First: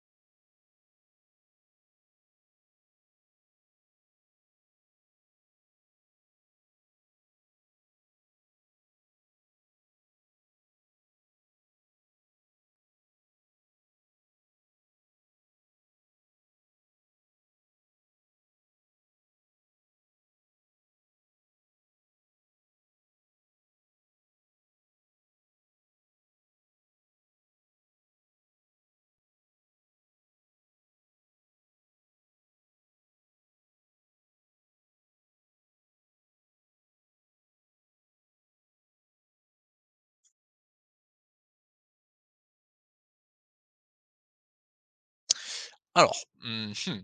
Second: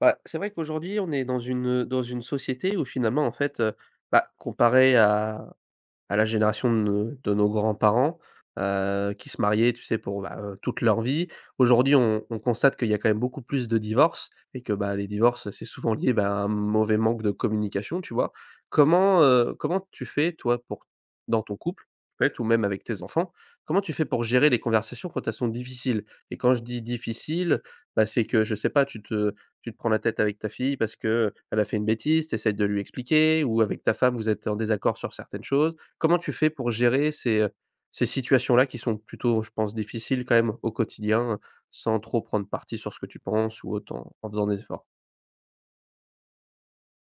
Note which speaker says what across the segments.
Speaker 1: Bah, c'est vrai qu'aujourd'hui, on est dans une société où finalement, en fait, bah, comparé à la génération de nos grands-parents, qui se mariaient, tu sais, pour, bah, toute leur vie. Aujourd'hui, on constate qu'il y a quand même beaucoup plus de divorces et que, bah, les divorces, c'est souvent lié, bah, à un mauvais manque de communication, tu vois? Comment, comment tu fais, toi, pour dans ton couple, en fait, ou même avec tes enfants, comment tu fais pour gérer les conversations quand elles sont difficiles? Et quand je dis difficile, bah, c'est que, je sais pas, tu te prends la tête avec ta fille parce que elle a fait une bêtise, tu essaies de lui expliquer ou avec ta femme, vous êtes en désaccord sur certaines choses. Comment tu fais pour gérer ces situations-là qui sont plutôt, je pense, difficiles quand même au quotidien, sans trop prendre parti sur ce que tu penses ou autant en faisant des efforts?
Speaker 2: Alors,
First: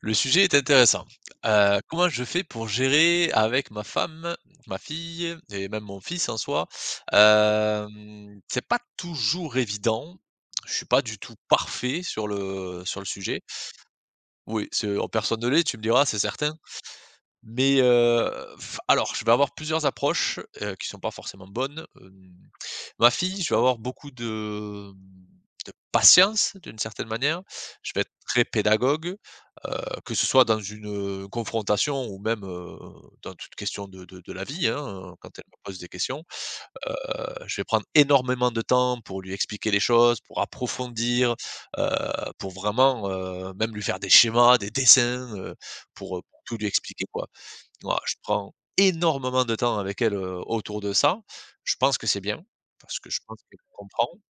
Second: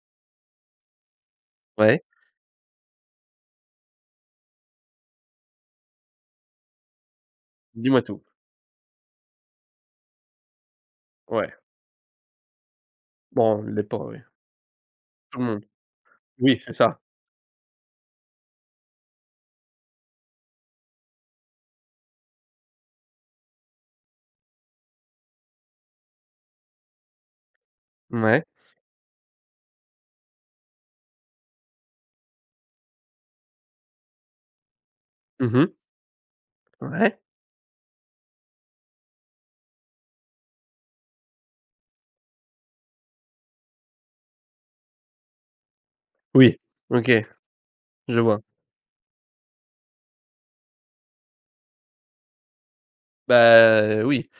Speaker 2: le sujet est intéressant.
Speaker 1: Ouais,
Speaker 2: Comment je fais pour gérer avec ma femme, ma fille et même mon fils en soi?
Speaker 1: dis-moi tout.
Speaker 2: C'est pas toujours évident. Je suis pas du tout
Speaker 1: Ouais,
Speaker 2: parfait sur le sujet.
Speaker 1: bon, les pauvres, oui,
Speaker 2: Oui,
Speaker 1: tout
Speaker 2: personne
Speaker 1: le
Speaker 2: ne
Speaker 1: monde.
Speaker 2: l'est, tu me diras, c'est certain.
Speaker 1: Oui, c'est ça.
Speaker 2: Mais, alors, je vais avoir plusieurs approches, qui sont pas forcément bonnes. Ma fille, je vais avoir beaucoup de patience d'une certaine manière. Je vais être très
Speaker 1: Ouais.
Speaker 2: pédagogue, heu, que ce soit dans une, confrontation ou même, dans toute question de la vie, hein, quand elle me
Speaker 1: Mmh.
Speaker 2: pose des questions.
Speaker 1: Ouais.
Speaker 2: Heu, je vais prendre énormément de temps pour lui expliquer les choses, pour approfondir, heu, pour vraiment, même lui faire des schémas, des dessins, pour
Speaker 1: Oui,
Speaker 2: tout lui expliquer,
Speaker 1: OK,
Speaker 2: quoi. Voilà, je
Speaker 1: je vois.
Speaker 2: prends énormément de temps avec elle, autour de ça. Je pense que c'est bien, parce que je pense qu'elle
Speaker 1: Bah,
Speaker 2: comprend.
Speaker 1: oui.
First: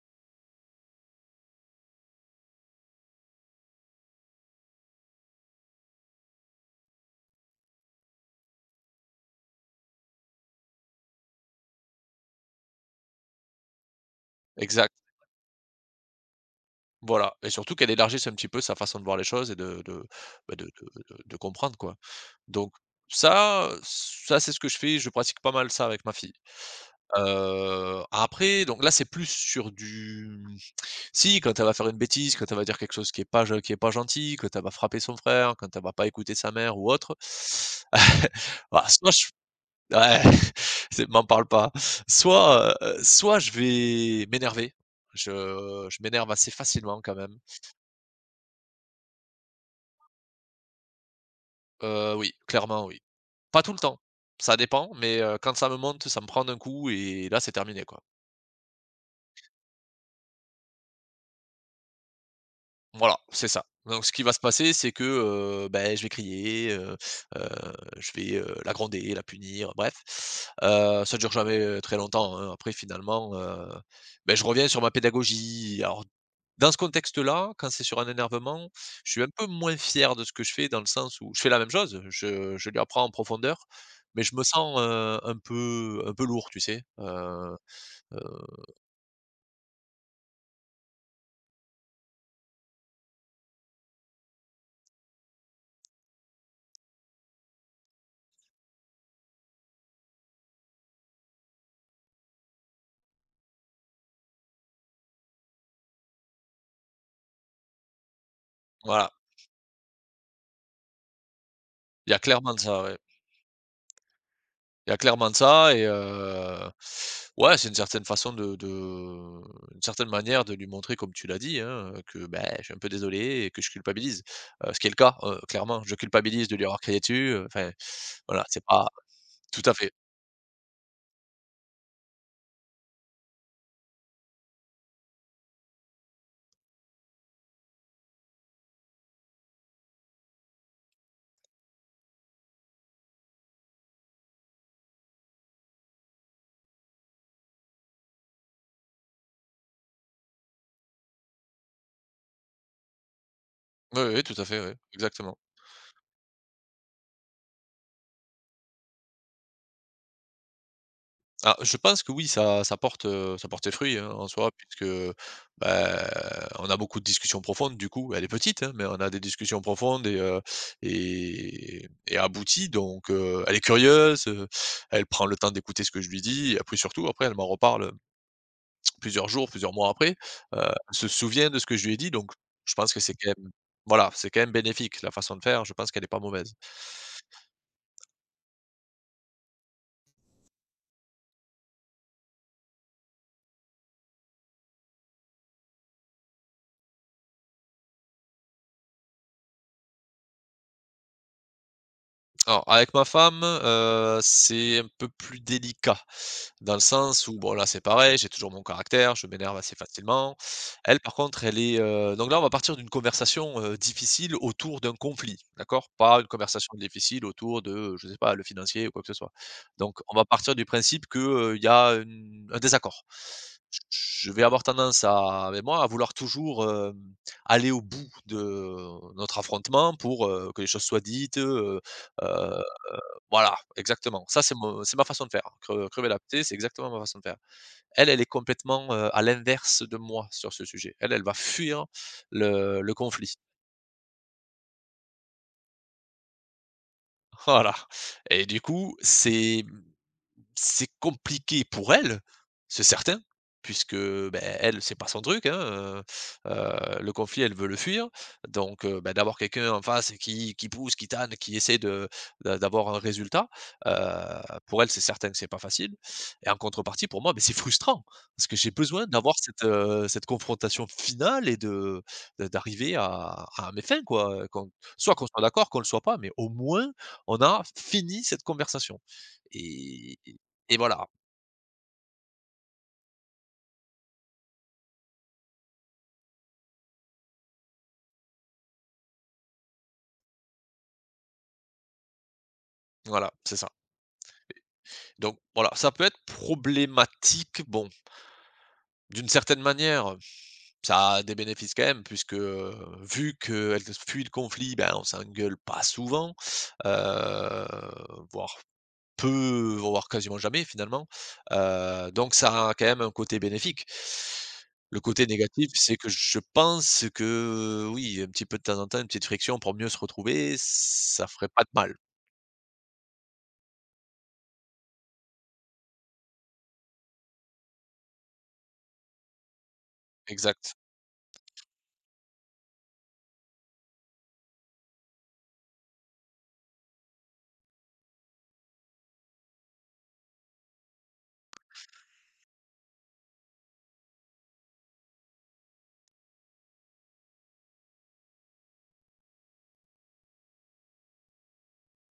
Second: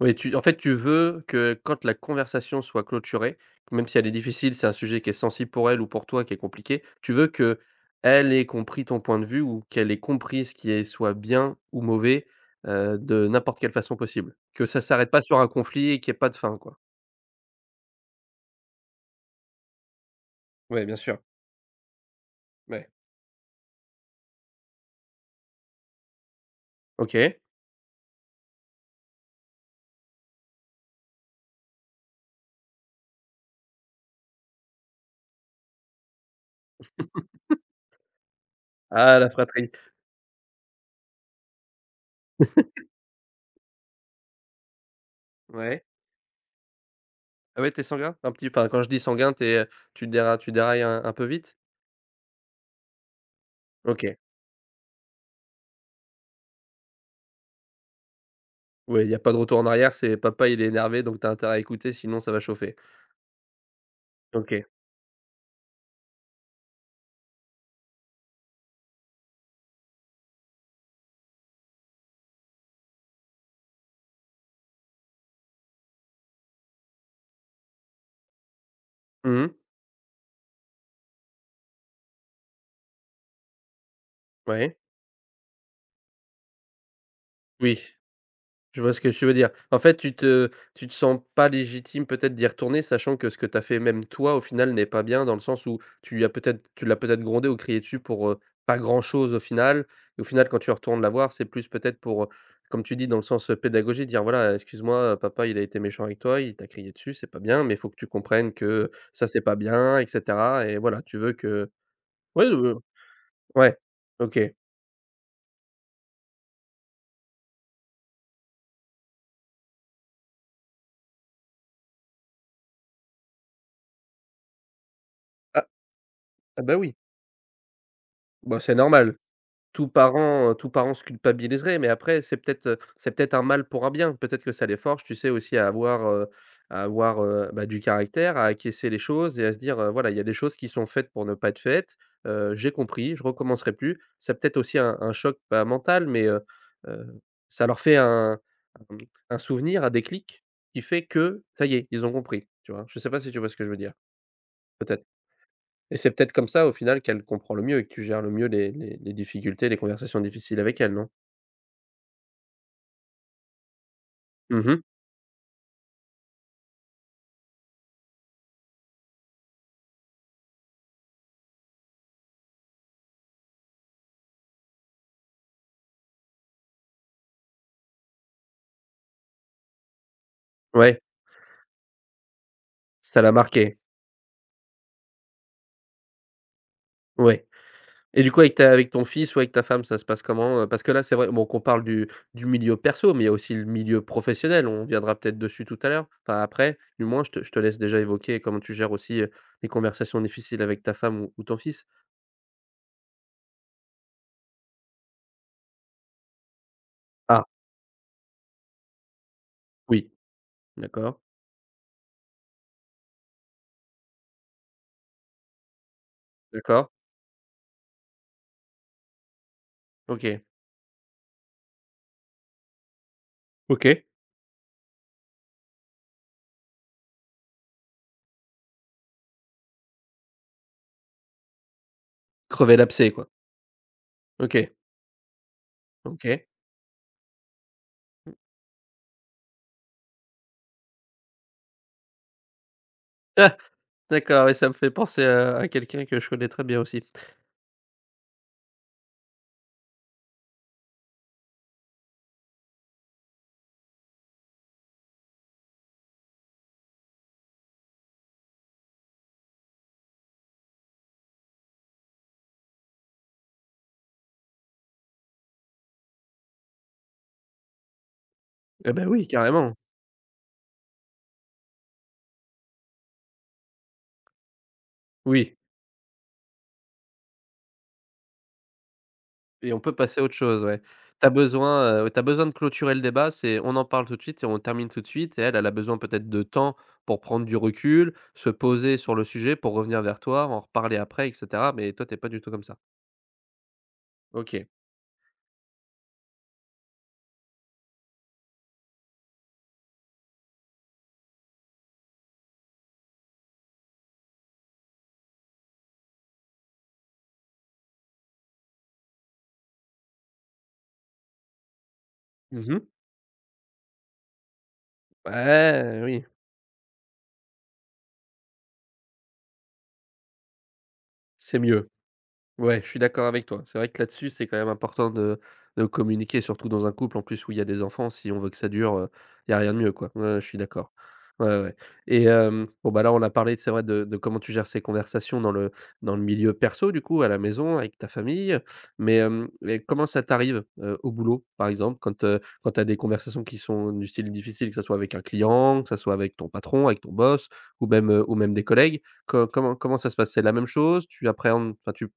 Speaker 1: Oui, tu en fait, tu veux que quand la conversation soit clôturée, même si elle est difficile, c'est un sujet qui est sensible pour elle ou pour toi qui est compliqué, tu veux que elle ait compris ton point de vue ou qu'elle ait compris ce qui est soit bien ou mauvais, de n'importe quelle façon possible. Que ça
Speaker 2: Exact.
Speaker 1: s'arrête pas sur un conflit et qu'il y ait pas de fin, quoi.
Speaker 2: Voilà et surtout qu'elle élargisse un petit peu sa façon de voir les choses et bah, de
Speaker 1: Ouais, bien
Speaker 2: de
Speaker 1: sûr,
Speaker 2: de de comprendre, quoi. Donc
Speaker 1: ouais.
Speaker 2: ça, c'est ce que je fais, je pratique pas mal ça avec ma fille.
Speaker 1: OK.
Speaker 2: Après donc là, c'est plus sur du si, quand elle va faire une bêtise, quand elle va dire quelque chose qui est pas gen qui est pas gentil, quand elle va frapper son frère, quand elle va pas écouter sa mère ou autre, bah, soit
Speaker 1: Ah,
Speaker 2: je
Speaker 1: la fratrie.
Speaker 2: ouais, c'est m'en parle pas. Soit, soit je vais m'énerver,
Speaker 1: Ouais.
Speaker 2: je m'énerve assez facilement quand même.
Speaker 1: Ah ouais, t'es sanguin? Un petit enfin, quand je dis sanguin, t'es. Tu dérailles un peu vite?
Speaker 2: Oui, clairement oui. Pas tout le temps,
Speaker 1: OK.
Speaker 2: ça dépend, mais quand ça me monte, ça me prend d'un coup et là, c'est terminé, quoi.
Speaker 1: Ouais, il y a pas de retour en arrière, c'est papa il est énervé donc t'as intérêt à écouter sinon ça va chauffer.
Speaker 2: Voilà, c'est ça. Donc ce qui va se
Speaker 1: OK.
Speaker 2: passer, c'est que, beh, je vais crier, heu, je vais, la gronder, la punir, bref. Ça dure jamais, très longtemps, hein. Après finalement, beh, je reviens sur ma pédagogie. Alors dans ce contexte-là, quand c'est sur un énervement, je suis un
Speaker 1: Mmh
Speaker 2: peu
Speaker 1: mh.
Speaker 2: moins fier de ce que je fais dans le sens où je fais la même chose, je lui apprends en profondeur, mais je me
Speaker 1: Ouais.
Speaker 2: sens, un peu lourd, tu sais?
Speaker 1: Oui,
Speaker 2: Heu,
Speaker 1: je vois ce que tu veux dire. En fait, tu te sens pas légitime peut-être d'y retourner, sachant que ce que tu as fait même toi, au final, n'est pas bien dans le sens où tu l'as peut-être grondé ou crié dessus pour, pas grand-chose au final. Et Au final, quand tu retournes la voir, c'est plus peut-être pour, comme tu dis dans le sens, pédagogique, dire: «Voilà, excuse-moi, papa, il a été méchant avec toi, il t'a crié dessus, c'est pas bien, mais il faut que tu comprennes que,
Speaker 2: voilà,
Speaker 1: ça, c'est pas bien et cetera» et voilà, tu veux que
Speaker 2: il y a
Speaker 1: ouais,
Speaker 2: clairement de
Speaker 1: ouais,
Speaker 2: ça, ouais.
Speaker 1: Ouais. OK.
Speaker 2: Il y a clairement de ça et ouais, c'est une certaine façon de une certaine manière de lui montrer, comme tu l'as dit, hein, que, ben je suis un peu désolé et que je culpabilise. Ce qui est le cas,
Speaker 1: Ah,
Speaker 2: clairement, je culpabilise de
Speaker 1: ah,
Speaker 2: lui
Speaker 1: bah,
Speaker 2: avoir
Speaker 1: oui,
Speaker 2: crié dessus, enfin, voilà,
Speaker 1: bah,
Speaker 2: c'est
Speaker 1: c'est
Speaker 2: pas
Speaker 1: normal.
Speaker 2: tout à fait.
Speaker 1: Tout parent se culpabiliserait, mais après c'est peut-être un mal pour un bien. Peut-être que ça les forge, tu sais, aussi à avoir, bah, du caractère, à acquiescer les choses et à se dire, «Voilà, il y a des choses qui sont faites pour ne pas être faites, j'ai compris, je recommencerai plus». C'est peut-être aussi un choc, pas mental, mais heu, ça leur fait un mmh, un souvenir, un déclic qui fait que ça y est, ils ont compris, tu vois? Je sais pas si tu vois ce que je veux dire?
Speaker 2: Oui, oui, tout à fait, oui,
Speaker 1: Peut-être.
Speaker 2: exactement.
Speaker 1: Et c'est peut-être comme ça, au final, qu'elle comprend le mieux et que tu gères le mieux les difficultés, les conversations difficiles avec elle, non?
Speaker 2: Ah, je pense que oui, ça porte, ça porte ses fruits, hein, en soi,
Speaker 1: Mmh mh.
Speaker 2: puisque, bah, on a beaucoup de discussions profondes du coup. Elle est petite, hein, mais on a des discussions profondes et et abouties donc elle est curieuse, elle prend le temps d'écouter ce que je lui dis et après surtout, après elle m'en reparle, plusieurs jours, plusieurs mois après. Elle
Speaker 1: Ouais,
Speaker 2: se souvient de ce que je lui ai dit donc je pense que c'est
Speaker 1: ça
Speaker 2: quand
Speaker 1: l'a
Speaker 2: même
Speaker 1: marquée.
Speaker 2: voilà, c'est quand même bénéfique la façon de faire, je pense qu'elle n'est pas mauvaise.
Speaker 1: Ouais. Et du coup, avec ta avec ton fils ou avec ta femme, ça se passe comment, heu? Parce que là, c'est vrai bon qu'on parle du milieu perso, mais il y a aussi le milieu professionnel. On viendra peut-être dessus tout à l'heure, enfin après, du moins je te laisse déjà évoquer comment tu gères aussi, les conversations difficiles avec ta femme ou ton fils.
Speaker 2: Alors, avec ma femme, c'est un peu plus délicat, dans le sens où,
Speaker 1: Ah,
Speaker 2: bon, là, c'est pareil, j'ai toujours mon caractère, je m'énerve assez
Speaker 1: oui,
Speaker 2: facilement. Elle, par
Speaker 1: d'accord,
Speaker 2: contre, donc là, on va partir d'une conversation, difficile autour d'un conflit, d'accord? Pas une conversation
Speaker 1: d'accord,
Speaker 2: difficile autour de, je sais pas, le financier ou quoi que ce soit. Donc on va
Speaker 1: OK,
Speaker 2: partir du principe que, il y a une un désaccord.
Speaker 1: OK.
Speaker 2: Je vais avoir tendance à mais moi, à vouloir toujours, aller au bout de notre affrontement pour, que les choses soient dites, Heu,
Speaker 1: Crever l'abcès, quoi.
Speaker 2: voilà, exactement. Ça,
Speaker 1: OK,
Speaker 2: c'est ma façon de faire, hein. Crever la l'abcès,
Speaker 1: OK.
Speaker 2: c'est exactement ma façon de faire. Elle, elle est complètement, à l'inverse de moi sur ce sujet. Elle, elle va fuir le conflit.
Speaker 1: D'accord et ça me fait penser à quelqu'un que je connais très bien aussi.
Speaker 2: Voilà et du coup, c'est compliqué pour elle, c'est certain, puisque, beh, elle, c'est pas son truc, hein, heu heu, le conflit, elle veut le fuir. Donc bah, d'avoir quelqu'un en face qui pousse, qui tanne, qui essaie de d'avoir un résultat, heu, pour elle, c'est certain que c'est pas facile et en contrepartie, pour moi, beh, c'est frustrant parce que j'ai
Speaker 1: Eh ben
Speaker 2: besoin
Speaker 1: oui,
Speaker 2: d'avoir cette,
Speaker 1: carrément.
Speaker 2: cette confrontation finale et de d'arriver à mes fins, quoi, qu'on soit
Speaker 1: Oui
Speaker 2: d'accord, qu'on le soit pas, mais au moins, on a fini cette conversation
Speaker 1: et on peut passer à autre chose,
Speaker 2: et
Speaker 1: ouais.
Speaker 2: voilà,
Speaker 1: T'as besoin, tu besoin de clôturer le débat, c'est on en parle tout de suite et on termine tout de suite et elle, elle a besoin peut-être de temps pour prendre du recul, se poser sur le sujet pour revenir vers toi, en reparler après et cetera mais toi, t'es pas du tout comme ça.
Speaker 2: voilà, c'est ça.
Speaker 1: OK.
Speaker 2: Donc voilà, ça peut être problématique, bon, d'une certaine manière, ça a des bénéfices quand même puisque, vu qu'elle fuit le conflit, ben, on s'engueule pas souvent, heu, voire peu, voire quasiment jamais finalement, donc ça a quand
Speaker 1: Mmh.
Speaker 2: même un côté bénéfique. Le côté négatif, c'est
Speaker 1: Ouais,
Speaker 2: que
Speaker 1: oui,
Speaker 2: je pense que oui, un petit peu de temps en temps, une petite friction pour mieux se retrouver, ça ferait
Speaker 1: c'est
Speaker 2: pas de
Speaker 1: mieux.
Speaker 2: mal.
Speaker 1: Ouais, je suis d'accord avec toi. C'est vrai que là-dessus, c'est quand même important de communiquer, surtout dans un couple en plus où il y a des enfants. Si on veut que ça dure, il y a rien de mieux, quoi. Ouais, ouais, je suis
Speaker 2: Exact.
Speaker 1: d'accord. Ouais, ouais ouais. et hem, bon, bah, là, on a parlé, c'est vrai, de comment tu gères ces conversations dans le milieu perso, du coup, à la maison, avec ta famille. Mais, hem, mais comment ça t'arrive, au boulot, par exemple, quand, quand tu as des conversations qui sont du style difficile, que ça soit avec un client, que ça soit avec ton patron, avec ton boss ou même des collègues? Co comment Comment ça se passe? C'est la même chose? Tu appréhendes enfin,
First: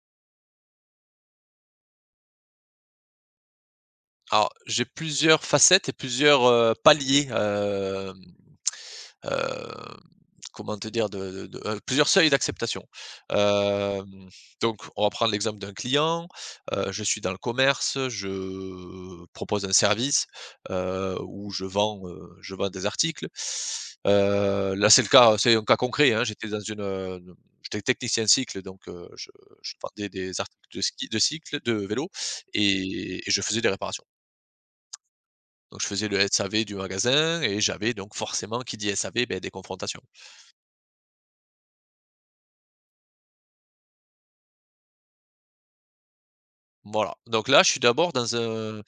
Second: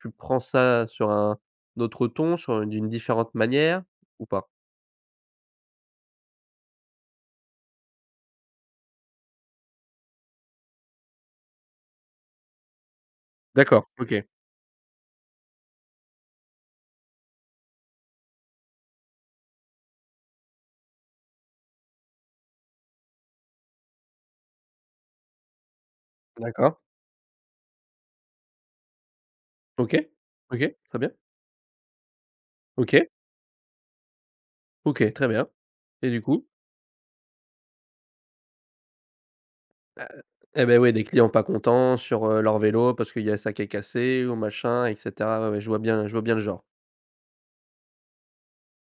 Speaker 1: tu prends ça sur un autre ton, sur une d'une différente manière ou pas?
Speaker 2: Alors, j'ai plusieurs facettes et plusieurs, paliers, heu, comment te dire? Plusieurs seuils d'acceptation.
Speaker 1: D'accord, OK.
Speaker 2: Hem, donc on va prendre l'exemple d'un client, je suis dans le commerce, je propose un service, où je vends des articles. Là, c'est un cas concret, hein,
Speaker 1: D'accord.
Speaker 2: j'étais technicien cycle donc, je
Speaker 1: OK.
Speaker 2: vendais des articles
Speaker 1: OK.
Speaker 2: de
Speaker 1: Très
Speaker 2: ski
Speaker 1: bien.
Speaker 2: de cycle, de vélo
Speaker 1: OK.
Speaker 2: et je faisais des réparations.
Speaker 1: OK, très bien
Speaker 2: Donc je faisais
Speaker 1: et
Speaker 2: le
Speaker 1: du coup?
Speaker 2: SAV du magasin et j'avais donc forcément, qui dit SAV, ben des confrontations.
Speaker 1: Heu, eh ben oui, des clients pas contents sur, leur vélo parce qu'il y a ça qui est cassé ou machin et cetera. Ouais, ouais, je vois bien le genre.
Speaker 2: Voilà. Donc là, je suis d'abord dans un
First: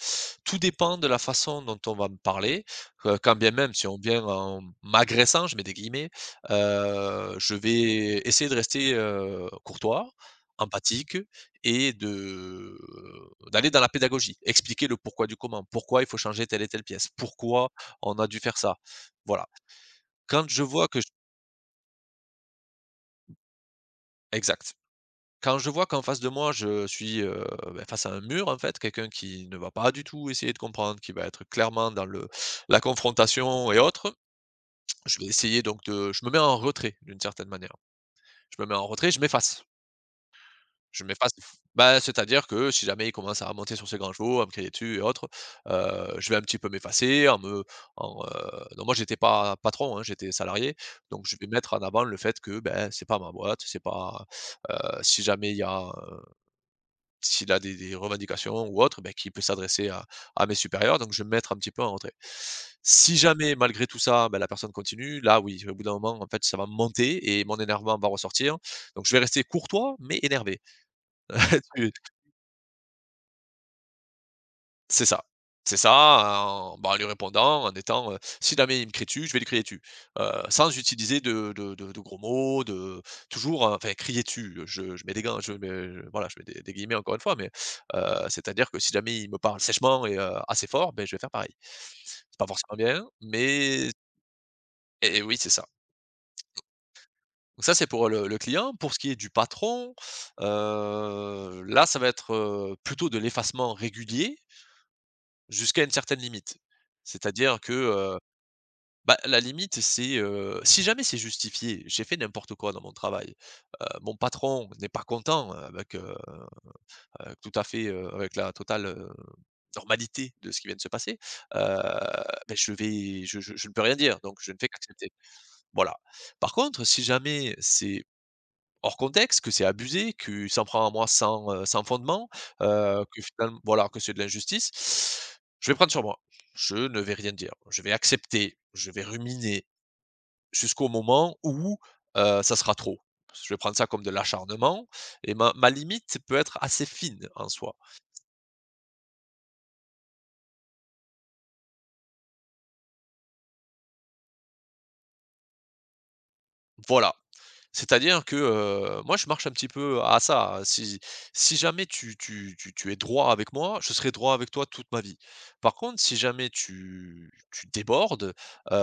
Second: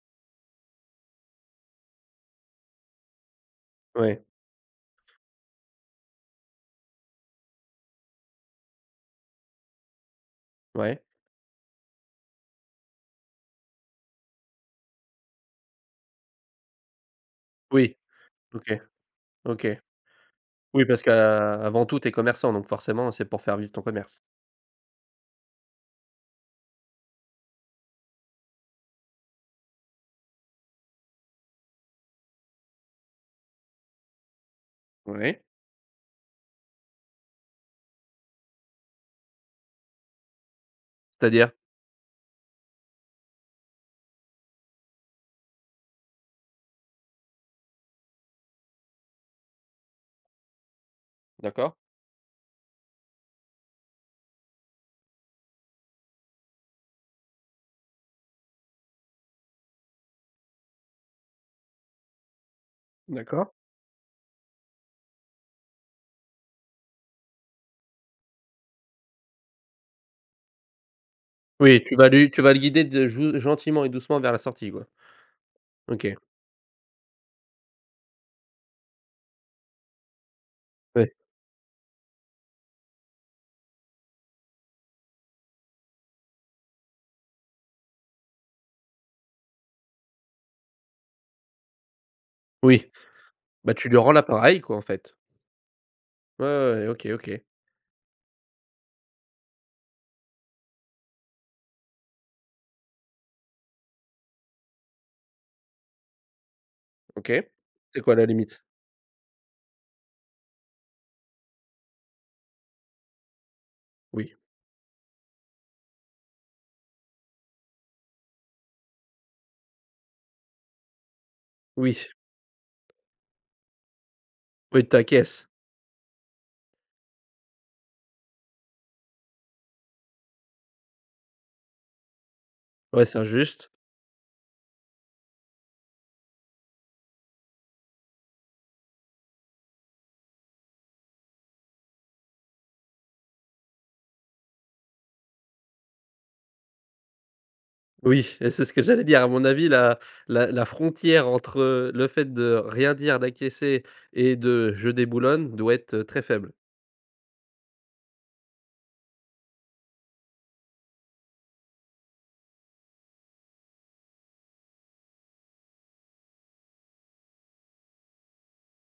Speaker 2: tout dépend de la façon dont on va me parler, quand bien même si on
Speaker 1: Ouais,
Speaker 2: vient en «m'agressant», je mets des guillemets, je vais essayer de rester, courtois,
Speaker 1: ouais.
Speaker 2: empathique et de d'aller dans la pédagogie. Expliquer le pourquoi du comment, pourquoi il faut changer telle et telle pièce, pourquoi
Speaker 1: Oui,
Speaker 2: on a dû faire
Speaker 1: OK,
Speaker 2: ça. Voilà.
Speaker 1: OK.
Speaker 2: Quand je
Speaker 1: Oui,
Speaker 2: vois que
Speaker 1: parce
Speaker 2: j
Speaker 1: qu'avant tout, t'es commerçant, donc forcément, c'est pour faire vivre ton commerce.
Speaker 2: Exact. Quand je vois qu'en face de moi, je suis, bah, face à un mur, en fait, quelqu'un qui ne va pas du tout essayer de comprendre, qui va être clairement dans le la confrontation et autres, je vais
Speaker 1: Ouais.
Speaker 2: essayer donc de je me mets en retrait, d'une certaine manière. Je me mets en retrait, je m'efface. Je m'efface
Speaker 1: C'est-à-dire?
Speaker 2: f bah, c'est-à-dire que si jamais il commence à monter sur ses grands chevaux, à me crier dessus et autres, je vais un petit peu m'effacer donc moi j'étais pas patron, hein, j'étais salarié, donc je vais
Speaker 1: D'accord,
Speaker 2: mettre en avant le fait que, ben, c'est pas ma boîte, c'est pas, heu, si jamais il y a s'il a des revendications ou autres, ben qu'il peut s'adresser à mes supérieurs, donc je vais me mettre un petit peu en retrait. Si
Speaker 1: d'accord.
Speaker 2: jamais, malgré tout ça, ben la personne continue, là oui, au bout d'un moment, en fait, ça va monter et mon énervement va ressortir, donc je vais rester courtois mais énervé.
Speaker 1: Oui, tu vas le guider de jou gentiment et doucement vers la sortie, quoi.
Speaker 2: C'est ça. C'est ça,
Speaker 1: OK.
Speaker 2: en bah, en lui répondant, en étant, si jamais il me crie dessus, je vais lui crier dessus, sans
Speaker 1: Ouais.
Speaker 2: utiliser de gros mots, de toujours, enfin crier dessus, je mets des gants, je mets, voilà, je mets des guillemets encore une fois, mais heu, c'est-à-dire que si jamais il me parle sèchement et assez fort, ben je vais faire pareil. C'est pas forcément
Speaker 1: Oui.
Speaker 2: bien,
Speaker 1: Bah, tu
Speaker 2: mais
Speaker 1: lui rends l'appareil quoi, en fait.
Speaker 2: et oui, c'est ça.
Speaker 1: Ouais, ouais, ouais, OK, OK,
Speaker 2: Donc ça, c'est pour le client. Pour ce qui est du patron, là, ça va être, plutôt de l'effacement régulier jusqu'à une certaine limite.
Speaker 1: OK.
Speaker 2: C'est-à-dire que,
Speaker 1: C'est quoi
Speaker 2: heu
Speaker 1: la limite?
Speaker 2: Bah, la limite, c'est, si jamais c'est justifié, j'ai fait n'importe quoi dans mon travail, mon
Speaker 1: Oui,
Speaker 2: patron n'est pas content avec, avec tout à fait, avec la totale, normalité de ce qui vient de se passer, heu,
Speaker 1: oui,
Speaker 2: beh, je vais je ne peux rien dire, donc je ne fais
Speaker 1: oui, de ta
Speaker 2: qu'accepter.
Speaker 1: caisse.
Speaker 2: Voilà. Par contre, si jamais c'est hors contexte, que c'est abusé, qu'il s'en prend à moi sans, sans fondement,
Speaker 1: Ouais, c'est
Speaker 2: que finalement
Speaker 1: injuste.
Speaker 2: voilà, que c'est de l'injustice, je vais prendre sur moi. Je ne vais rien dire. Je vais accepter, je vais ruminer, jusqu'au moment où, ça sera trop. Je vais prendre ça comme de l'acharnement et ma limite peut être assez fine en soi.
Speaker 1: Oui et c'est ce que j'allais dire. À mon avis, la frontière entre, le fait de rien dire, d'acquiescer et de «je déboulonne» doit être, très faible.
Speaker 2: Voilà. C'est-à-dire que, moi je marche un petit peu à ça, hein. Si jamais tu es droit avec moi, je serai droit avec toi toute ma vie. Par contre, si jamais tu débordes,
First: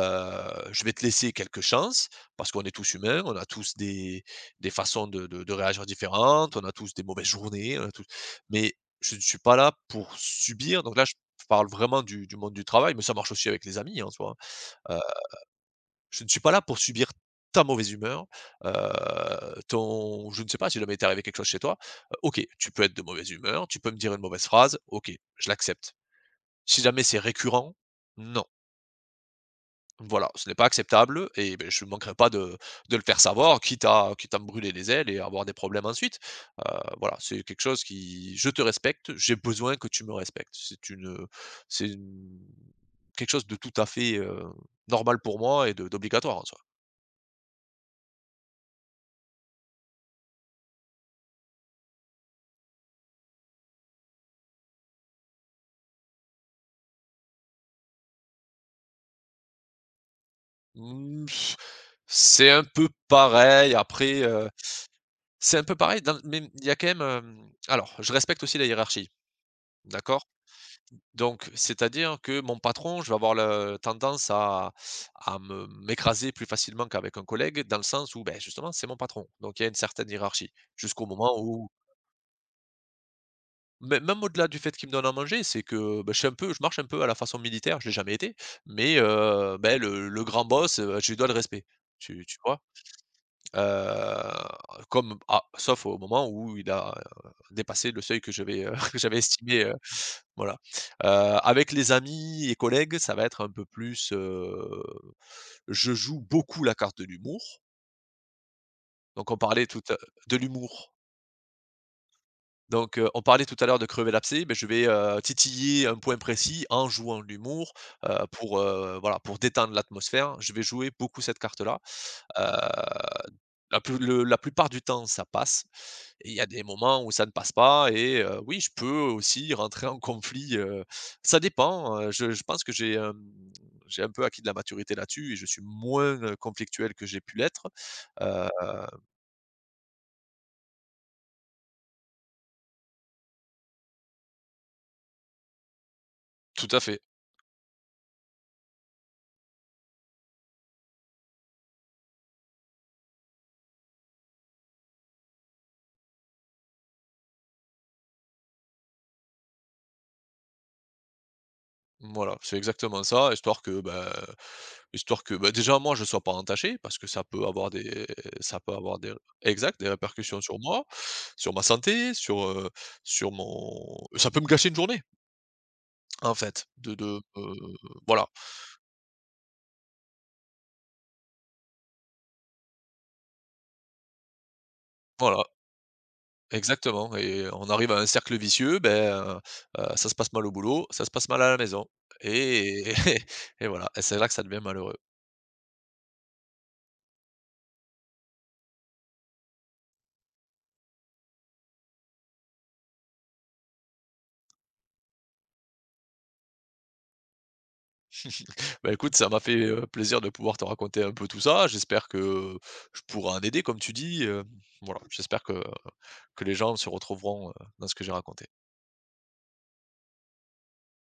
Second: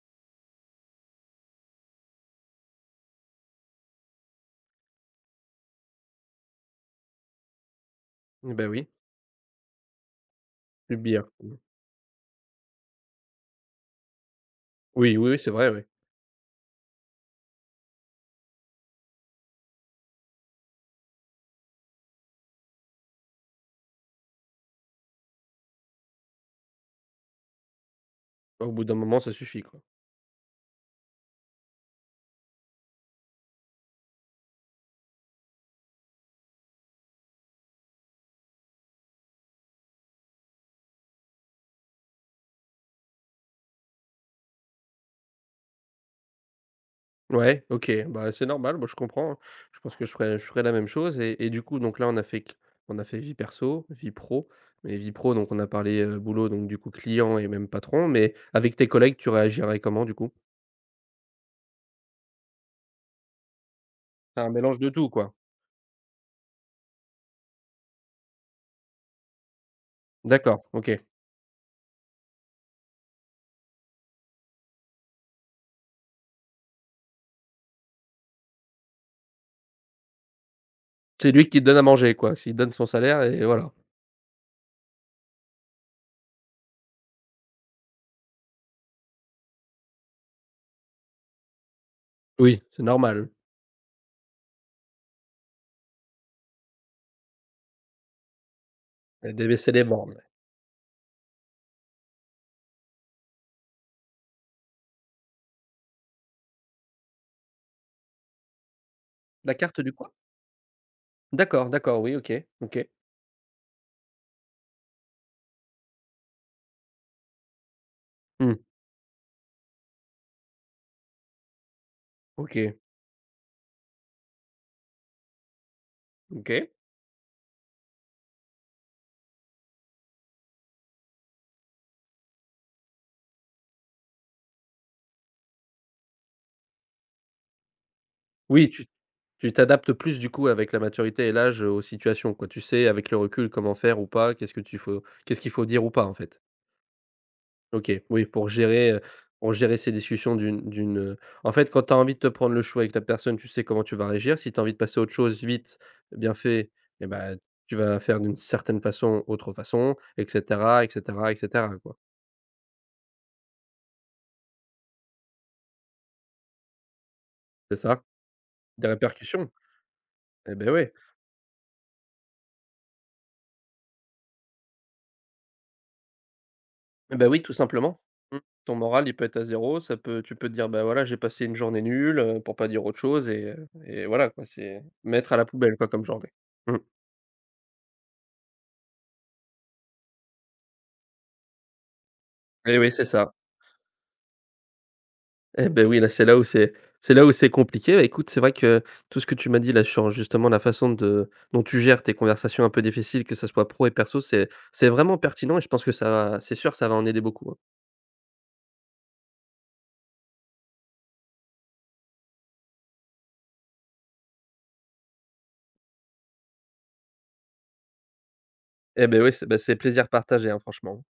Speaker 2: je vais te laisser quelques chances parce qu'on est tous humains, on a tous des façons de réagir différentes, on a tous des mauvaises journées, on a tous
Speaker 1: Eh Ben
Speaker 2: mais
Speaker 1: oui,
Speaker 2: je ne suis pas là pour subir donc là, je
Speaker 1: subir.
Speaker 2: parle vraiment du monde du travail, mais ça marche aussi avec les amis en soi.
Speaker 1: Oui, oui, oui, c'est vrai, oui.
Speaker 2: Je ne suis pas là pour subir ta mauvaise humeur, heu, ton je ne sais pas, si jamais il t'est arrivé quelque chose chez toi, OK, tu peux être de mauvaise humeur, tu peux me dire une mauvaise phrase, OK, je l'accepte. Si jamais c'est récurrent, non,
Speaker 1: Bah, au bout d'un moment, ça suffit, quoi.
Speaker 2: voilà, ce n'est pas acceptable et beh, je ne manquerai pas de de le faire savoir, quitte à quitte à me brûler les ailes et avoir des problèmes ensuite. Voilà, c'est quelque chose qui je te respecte, j'ai besoin que tu me respectes. C'est une quelque chose de tout à fait, normal pour moi et de d'obligatoire en soi.
Speaker 1: Ouais, OK, bah, c'est normal, moi je comprends, hein. Je pense que je ferais la même chose et du coup donc là on a fait q on a fait vie perso, vie pro, mais vie pro donc on a parlé, boulot donc du coup client et même patron, mais avec tes collègues tu réagirais comment du coup?
Speaker 2: Mmh. C'est un peu pareil, après,
Speaker 1: Un mélange de tout quoi?
Speaker 2: c'est un peu pareil dans mais il y a quand même, alors je respecte aussi la hiérarchie, d'accord?
Speaker 1: D'accord, OK.
Speaker 2: Donc c'est-à-dire que mon patron, je vais avoir la tendance à me m'écraser plus facilement qu'avec un collègue dans le sens où, ben, justement, c'est mon patron, donc il y a une certaine hiérarchie. Jusqu'au
Speaker 1: C'est
Speaker 2: moment
Speaker 1: lui qui te
Speaker 2: où
Speaker 1: donne à manger quoi, s'il donne son salaire et voilà.
Speaker 2: mais même au-delà du fait qu'il me donne à manger, c'est que, bah, je suis un peu je marche un peu à la façon militaire, je l'ai jamais été, mais beh, le grand boss, je lui dois le respect. Tu
Speaker 1: Oui,
Speaker 2: vois?
Speaker 1: c'est normal.
Speaker 2: Comme ah, sauf au moment où il a, dépassé le seuil que je vais, que j'avais
Speaker 1: Elle devait
Speaker 2: estimé,
Speaker 1: les bornes.
Speaker 2: voilà. Heu, Avec les amis et collègues, ça va être un peu plus, je joue beaucoup la carte de l'humour. Donc on
Speaker 1: La
Speaker 2: parlait
Speaker 1: carte
Speaker 2: tout
Speaker 1: du
Speaker 2: à
Speaker 1: quoi?
Speaker 2: de l'humour.
Speaker 1: D'accord, d'accord, oui OK, OK.
Speaker 2: Donc, on parlait tout à l'heure de crever l'abcès, mais je vais, titiller un point précis en jouant de l'humour,
Speaker 1: Mmh.
Speaker 2: pour, voilà, pour détendre l'atmosphère. Je vais jouer beaucoup cette carte-là. Heu,
Speaker 1: OK,
Speaker 2: la plus le la plupart du temps, ça passe. Et il y a des
Speaker 1: OK.
Speaker 2: moments où ça ne passe pas et oui, je peux aussi rentrer en conflit, ça dépend, je pense que j'ai, j'ai un peu acquis de la maturité là-dessus et je suis moins, conflictuel que j'ai pu l'être, heu
Speaker 1: Oui, tu Tu t'adaptes plus du coup avec la maturité et l'âge, aux situations quoi. Tu sais avec le recul comment faire ou pas, qu'est-ce qu'il faut dire ou pas en fait?
Speaker 2: Tout à fait.
Speaker 1: OK, oui pour gérer ces discussions d'une, en fait quand tu as envie de te prendre le chou avec la personne, tu sais comment tu vas réagir. Si tu as envie de passer à autre chose vite, bien fait et ben, tu vas faire d'une certaine façon, autre façon et cetera et cetera et cetera quoi.
Speaker 2: Voilà, c'est exactement ça, histoire que, bah, déjà moi je ne sois pas entaché parce que ça peut avoir
Speaker 1: C'est ça?
Speaker 2: des ça peut
Speaker 1: Des
Speaker 2: avoir des
Speaker 1: répercussions?
Speaker 2: exact, des répercussions
Speaker 1: Eh
Speaker 2: sur
Speaker 1: ben oui.
Speaker 2: moi, sur ma santé, sur, sur mon ça peut me gâcher une journée en fait de
Speaker 1: Eh
Speaker 2: de,
Speaker 1: bah, oui, tout simplement.
Speaker 2: voilà,
Speaker 1: Mmh. Ton moral, il peut être à zéro. Ça peut tu peux te dire: «Bah, voilà, j'ai passé une journée nulle», pour pas dire autre chose et voilà, quoi, c'est mettre à la
Speaker 2: voilà.
Speaker 1: poubelle, quoi, comme journée. Mmh
Speaker 2: Exactement et on arrive à un cercle vicieux, Ben, ça se passe mal au boulot, ça se passe mal à la maison
Speaker 1: et
Speaker 2: et
Speaker 1: oui, c'est ça.
Speaker 2: et voilà et c'est là que ça devient malheureux.
Speaker 1: Et ben oui, là, c'est là où c'est compliqué. Bah, écoute, c'est vrai que tout ce que tu m'as dit, là, sur justement la façon de dont tu gères tes conversations un peu difficiles, que ça soit pro et perso, c'est vraiment pertinent et je pense que ça va c'est sûr, ça va en aider beaucoup, hein.
Speaker 2: Ben écoute, ça m'a fait, plaisir de pouvoir te raconter un peu tout ça. J'espère que je pourrai en aider comme tu dis, voilà. J'espère que les gens se retrouveront, dans ce que j'ai raconté.
Speaker 1: Eh ben oui, c'est bah, c'est plaisir partagé, hein, franchement.